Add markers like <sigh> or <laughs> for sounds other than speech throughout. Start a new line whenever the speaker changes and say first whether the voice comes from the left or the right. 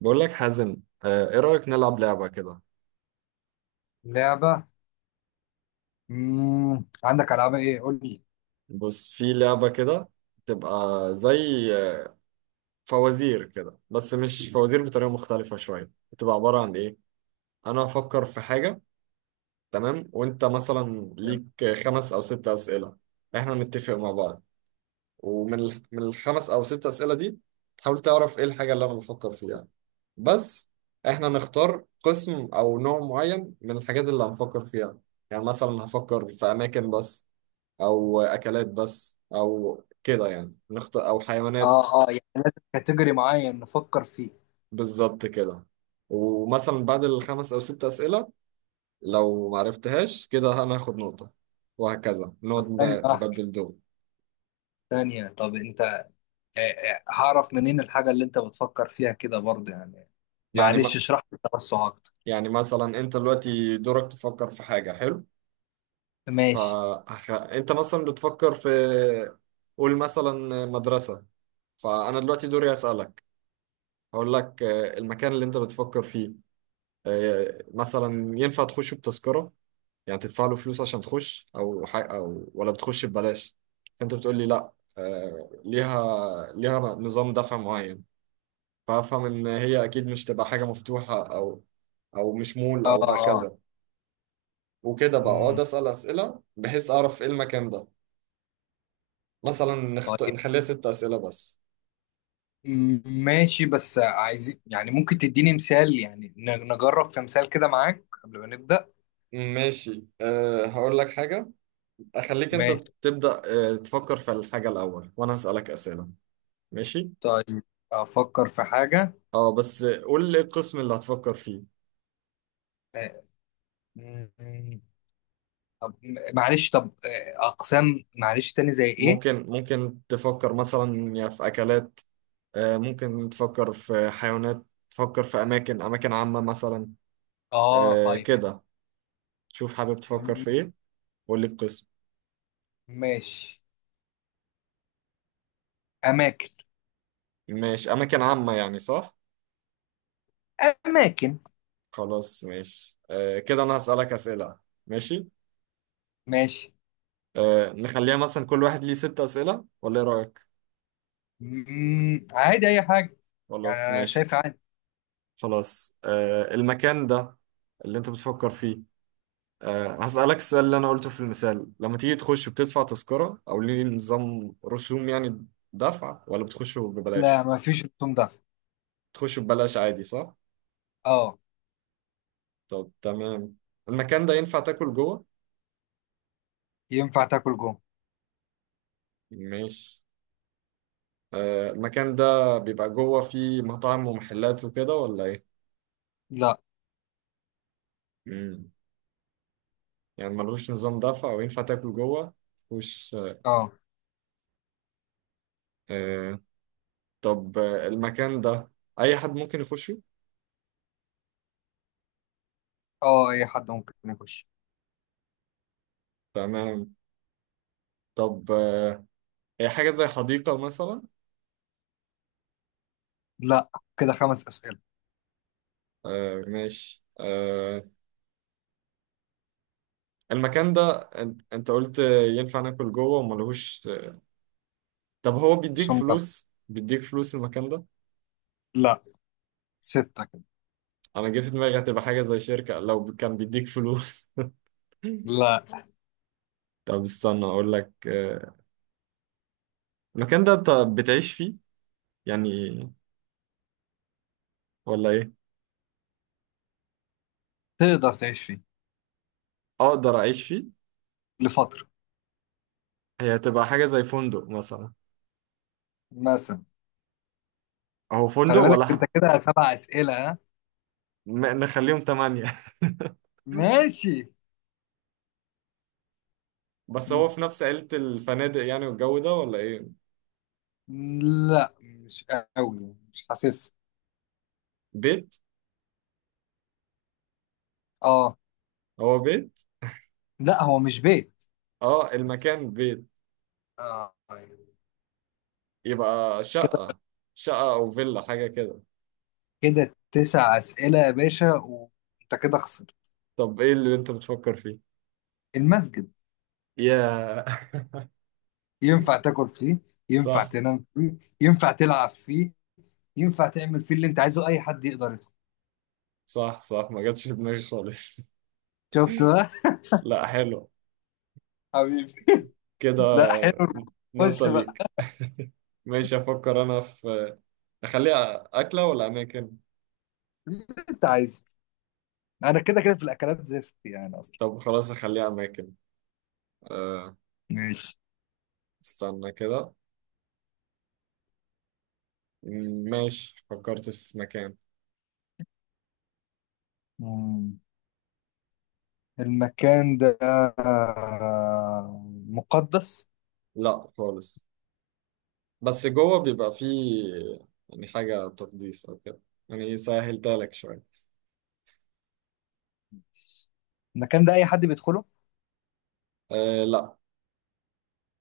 right: بقول لك حازم. ايه رأيك نلعب لعبة كده؟
left: لعبة. مم. عندك ألعاب إيه؟ قول لي.
right: بص، في لعبة كده، تبقى زي آه، فوازير كده، بس مش فوازير، بطريقة مختلفة شوية، بتبقى عبارة عن ايه. انا هفكر في حاجة، تمام، وانت مثلا ليك خمس او ست أسئلة، احنا نتفق مع بعض. ومن ال- من الخمس او ست أسئلة دي، تحاول تعرف ايه الحاجة اللي انا بفكر فيها بس. احنا نختار قسم او نوع معين من الحاجات اللي هنفكر فيها، يعني مثلا هفكر في اماكن بس، او اكلات بس، او كده، يعني نختار، او حيوانات.
left: آه، آه، يعني لازم كاتيجوري معين نفكر فيه.
right: بالظبط كده. ومثلا بعد الخمس او ست اسئله، لو ما عرفتهاش كده انا هاخد نقطه، وهكذا نقعد
left: طب، ثانية واحدة.
right: نبدل دور.
left: ثانية، طب أنت هعرف منين الحاجة اللي أنت بتفكر فيها كده برضه يعني.
right: يعني
left: معلش
right: ما
left: اشرح لي التوسع أكتر.
right: يعني مثلا انت دلوقتي دورك تفكر في حاجه حلو.
left: ماشي.
right: فانت مثلا بتفكر في، قول مثلا مدرسه، فانا دلوقتي دوري اسالك. هقول لك المكان اللي انت بتفكر فيه، مثلا ينفع تخشه بتذكره، يعني تدفع له فلوس عشان تخش او حاجة، او ولا بتخش ببلاش. فانت بتقول لي لا، ليها نظام دفع معين. فافهم ان هي اكيد مش تبقى حاجه مفتوحه، او مش مول
left: آه
right: او
left: آه.
right: هكذا. وكده بقى اقعد
left: مم.
right: اسال اسئله بحيث اعرف ايه المكان ده. مثلا
left: طيب.
right: نخليها ست اسئله بس.
left: ماشي بس عايزين، يعني ممكن تديني مثال؟ يعني نجرب في مثال كده معاك قبل ما نبدأ.
right: ماشي، هقول لك حاجه، اخليك انت
left: ماشي.
right: تبدا، تفكر في الحاجه الاول وانا هسالك اسئله. ماشي.
left: طيب. أفكر في حاجة.
right: اه بس قول لي القسم اللي هتفكر فيه.
left: آه، مم. طب معلش طب، اقسام معلش تاني زي ايه؟
right: ممكن تفكر مثلا يا في أكلات، ممكن تفكر في حيوانات، تفكر في أماكن عامة مثلا،
left: اه، طيب.
right: كده. شوف حابب تفكر في إيه، وقول لي القسم.
left: ماشي. اماكن.
right: ماشي، أماكن عامة يعني، صح؟
left: اماكن.
right: خلاص ماشي، كده أنا هسألك أسئلة، ماشي.
left: ماشي.
right: نخليها مثلا كل واحد ليه ست أسئلة ولا إيه رأيك؟
left: عادي اي حاجه. يعني
right: خلاص
left: انا
right: ماشي.
left: شايف عادي.
right: خلاص، المكان ده اللي أنت بتفكر فيه، هسألك السؤال اللي أنا قلته في المثال. لما تيجي تخش بتدفع تذكرة أو ليه نظام رسوم، يعني دفع ولا بتخش
left: لا،
right: ببلاش؟
left: ما فيش رسوم ده.
right: تخش ببلاش عادي، صح؟
left: اه.
right: طب تمام. المكان ده ينفع تاكل جوه؟
left: ينفع تاكل جوه.
right: ماشي. المكان ده بيبقى جوه فيه مطاعم ومحلات وكده، ولا إيه؟
left: لا.
right: مم. يعني ملوش نظام دفع وينفع تاكل جوه؟ خش.
left: اه.
right: أه طب المكان ده، أي حد ممكن يخشه؟
left: اه، اي حد ممكن يخش.
right: تمام. طب هي حاجة زي حديقة مثلا؟
left: لا. كده 5 اسئله.
right: ماشي. المكان ده، انت قلت ينفع ناكل جوه وما لهوش. طب هو بيديك
left: رسوم ده.
right: فلوس، المكان ده،
left: لا. 6 كده.
right: انا جه في دماغي هتبقى حاجه زي شركه لو كان بيديك فلوس. <laughs>
left: لا.
right: طب استنى اقول لك، المكان ده انت بتعيش فيه يعني، ولا ايه؟
left: تقدر تعيش فيه.
right: اقدر اعيش فيه.
left: لفتره.
right: هي هتبقى حاجه زي فندق مثلا؟
left: مثلا.
right: اهو فندق
left: خلي بالك
right: ولا
left: انت كده 7 اسئله، ها؟
right: نخليهم تمانية. <laughs>
left: ماشي.
right: بس هو في نفس عيلة الفنادق يعني والجو ده، ولا ايه؟
left: لا، مش قوي، مش حاسس.
right: بيت.
left: اه.
right: هو بيت.
left: لا، هو مش بيت.
right: اه
left: بس.
right: المكان بيت.
left: اه، أيوة.
right: يبقى
left: كده
right: شقة أو فيلا حاجة كده.
left: كده 9 أسئلة يا باشا، وانت كده خسرت.
right: طب إيه اللي أنت بتفكر فيه؟
left: المسجد.
right: يا.
left: ينفع
right: <laughs>
left: تاكل فيه. ينفع
right: صح،
left: تنام فيه، ينفع تلعب فيه. ينفع تعمل فيه اللي انت عايزه، اي حد يقدر يدخل.
right: صح، صح، ما جاتش في دماغي خالص. <laughs>
left: شفت بقى؟
right: لا حلو،
left: <laughs> حبيبي. لا،
right: كده.
left: حلو.
right: نقطة
left: خش بقى.
right: ليك. ماشي، أفكر أنا في، أخليها أكلة ولا أماكن؟
left: اللي انت عايزه. انا كده كده في الاكلات زفت يعني اصلا.
right: طب خلاص، أخليها أماكن. أه
left: ماشي.
right: استنى كده، ماشي، فكرت في مكان.
left: مم. المكان ده مقدس؟
right: لا خالص، بس جوه بيبقى فيه يعني حاجة تقديس أو كده، يعني سهلتها لك شوية.
left: المكان ده اي حد بيدخله؟
right: لا،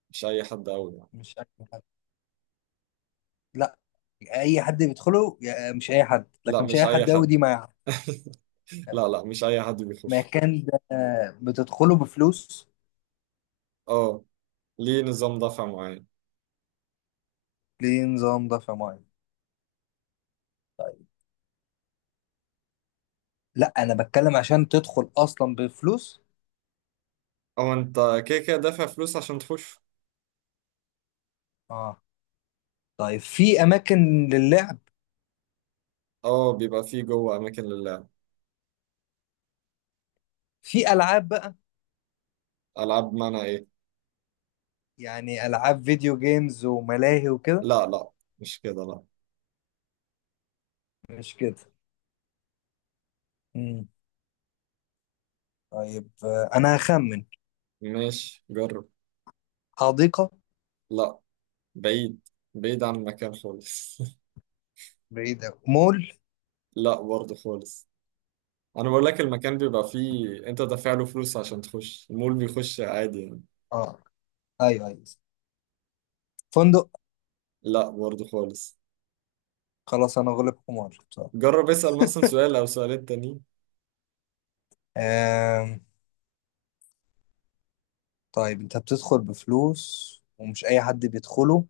right: مش اي حد قوي يعني.
left: مش اي حد. لا. اي حد بيدخله مش اي حد،
right: لا
left: لكن مش
right: مش
left: اي
right: اي
left: حد قوي
right: حد.
left: دي مع.
right: <laughs> لا، لا، مش اي حد بيخش.
left: مكان ده بتدخله بفلوس؟
right: اه، ليه نظام دفع معين.
left: ليه نظام ده في معين. طيب. لا، انا بتكلم عشان تدخل اصلا بفلوس.
right: او انت كده كده دافع فلوس عشان تخش.
left: اه. طيب، في اماكن للعب؟
right: اه بيبقى فيه جوه اماكن للعب.
left: في العاب بقى؟
right: العاب معنى ايه؟
left: يعني العاب فيديو جيمز وملاهي وكده.
right: لا، لا، مش كده، لا.
left: مش كده. امم طيب، انا هخمن.
right: ماشي جرب.
left: حديقة.
right: لا، بعيد، بعيد عن المكان خالص. <laughs>
left: بعيدة، مول.
right: لا برضه خالص. انا بقول لك المكان بيبقى فيه انت دافع له فلوس عشان تخش، المول بيخش عادي يعني.
left: اه، ايوه ايوه، فندق.
right: لا برضه خالص.
left: خلاص، انا غلبكم وارد بصراحة.
right: جرب اسأل مثلا سؤال او سؤالين تانيين.
left: آم، طيب، انت بتدخل بفلوس، ومش اي حد بيدخله.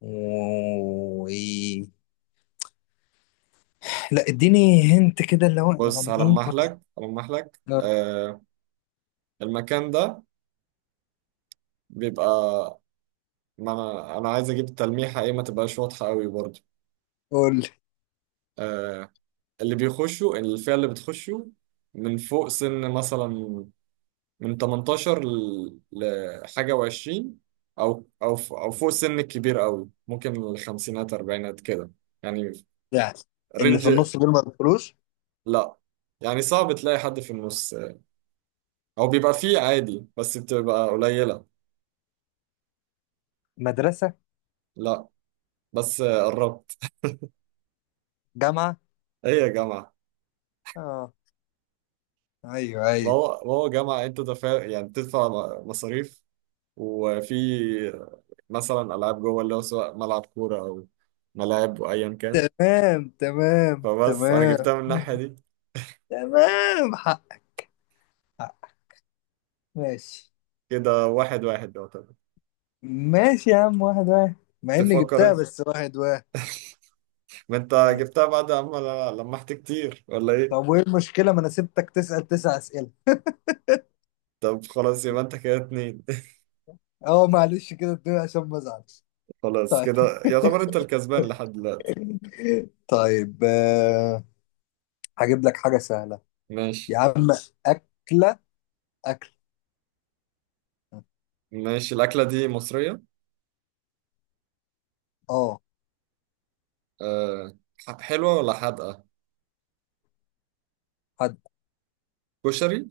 left: و... <laughs> لا، اديني هنت كده اللي هو
right: بص
left: يعني ايه،
right: هلمح
left: طب.
right: لك هلمح لك
left: لا.
right: المكان ده بيبقى، ما انا عايز اجيب التلميحه ايه، ما تبقاش واضحه قوي برضه.
left: قول لي.
right: آه اللي بيخشوا، الفئه اللي بتخشوا، من فوق سن مثلا، من 18 لحاجه و20، او فوق سن الكبير قوي، ممكن الخمسينات اربعينات كده يعني،
left: يعني اللي
right: رينج.
left: في النص دول ما بيدخلوش.
right: لا يعني صعب تلاقي حد في النص او بيبقى فيه عادي بس بتبقى قليله
left: مدرسة؟
right: لا بس قربت
left: جامعة؟
right: ايه يا جماعة
left: اه، ايوه
right: ما
left: ايوه.
right: هو ما هو جامعة، انت دافع يعني بتدفع مصاريف، وفي مثلا ألعاب جوه، اللي هو سواء ملعب كورة أو ملاعب، وأيا كان.
left: تمام تمام
right: فبس أنا جبتها
left: تمام.
right: من الناحية دي.
left: تمام، حق. حق. ماشي.
right: كده واحد واحد يعتبر.
left: ماشي يا عم، واحد واحد. مع اني
right: تفكر
left: جبتها،
right: انت.
left: بس واحد واحد.
right: ما انت
left: ماشي.
right: جبتها بعد اما لمحت كتير، ولا ايه؟
left: طب، وايه المشكلة؟ ما انا سبتك تسأل 9 اسئلة.
right: طب خلاص يبقى انت كده اتنين.
left: اه معلش، كده الدنيا عشان ما ازعلش.
right: <laughs> خلاص
left: طيب.
right: كده يعتبر انت الكسبان لحد دلوقتي.
left: طيب، هجيب لك حاجة سهلة.
right: ماشي،
left: يا عم. أكلة. أكل.
right: ماشي، الأكلة دي مصرية.
left: اه.
right: أه حلوة ولا حادقة؟
left: حد.
right: كشري.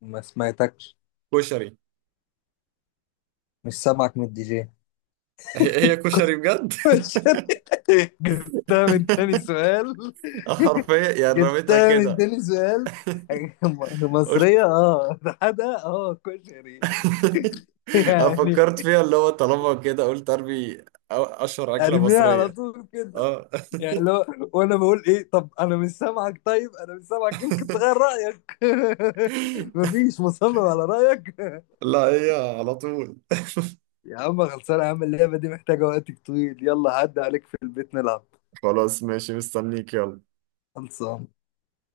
left: ما سمعتكش.
right: كشري.
left: مش سامعك من الدي جي.
right: هي كشري بجد.
left: <laughs> جبتها من تاني
right: <laughs>
left: سؤال. <laughs>
right: حرفيا يعني رميتها
left: جبتها من
right: كده،
left: تاني سؤال. <laughs>
right: قلت.
left: مصرية، اه ده حدا، اه كشري.
right: <laughs>
left: <laughs>
right: انا
left: يعني.
right: فكرت فيها، اللي هو طالما كده قلت ارمي اشهر اكله
left: ارميها على
right: مصريه.
left: طول كده؟
right: اه.
left: يعني لو. وانا بقول ايه؟ طب انا مش سامعك، طيب انا مش سامعك، يمكن تغير رايك. <laughs>
right: <laughs>
left: مفيش، مصمم على رايك. <laughs>
right: لا، هي على طول.
left: يا عم خلصانه، يا عم اللعبه دي محتاجه وقت طويل، يلا عدى عليك في البيت نلعب.
right: خلاص ماشي، مستنيك، يلا.
left: خلصان.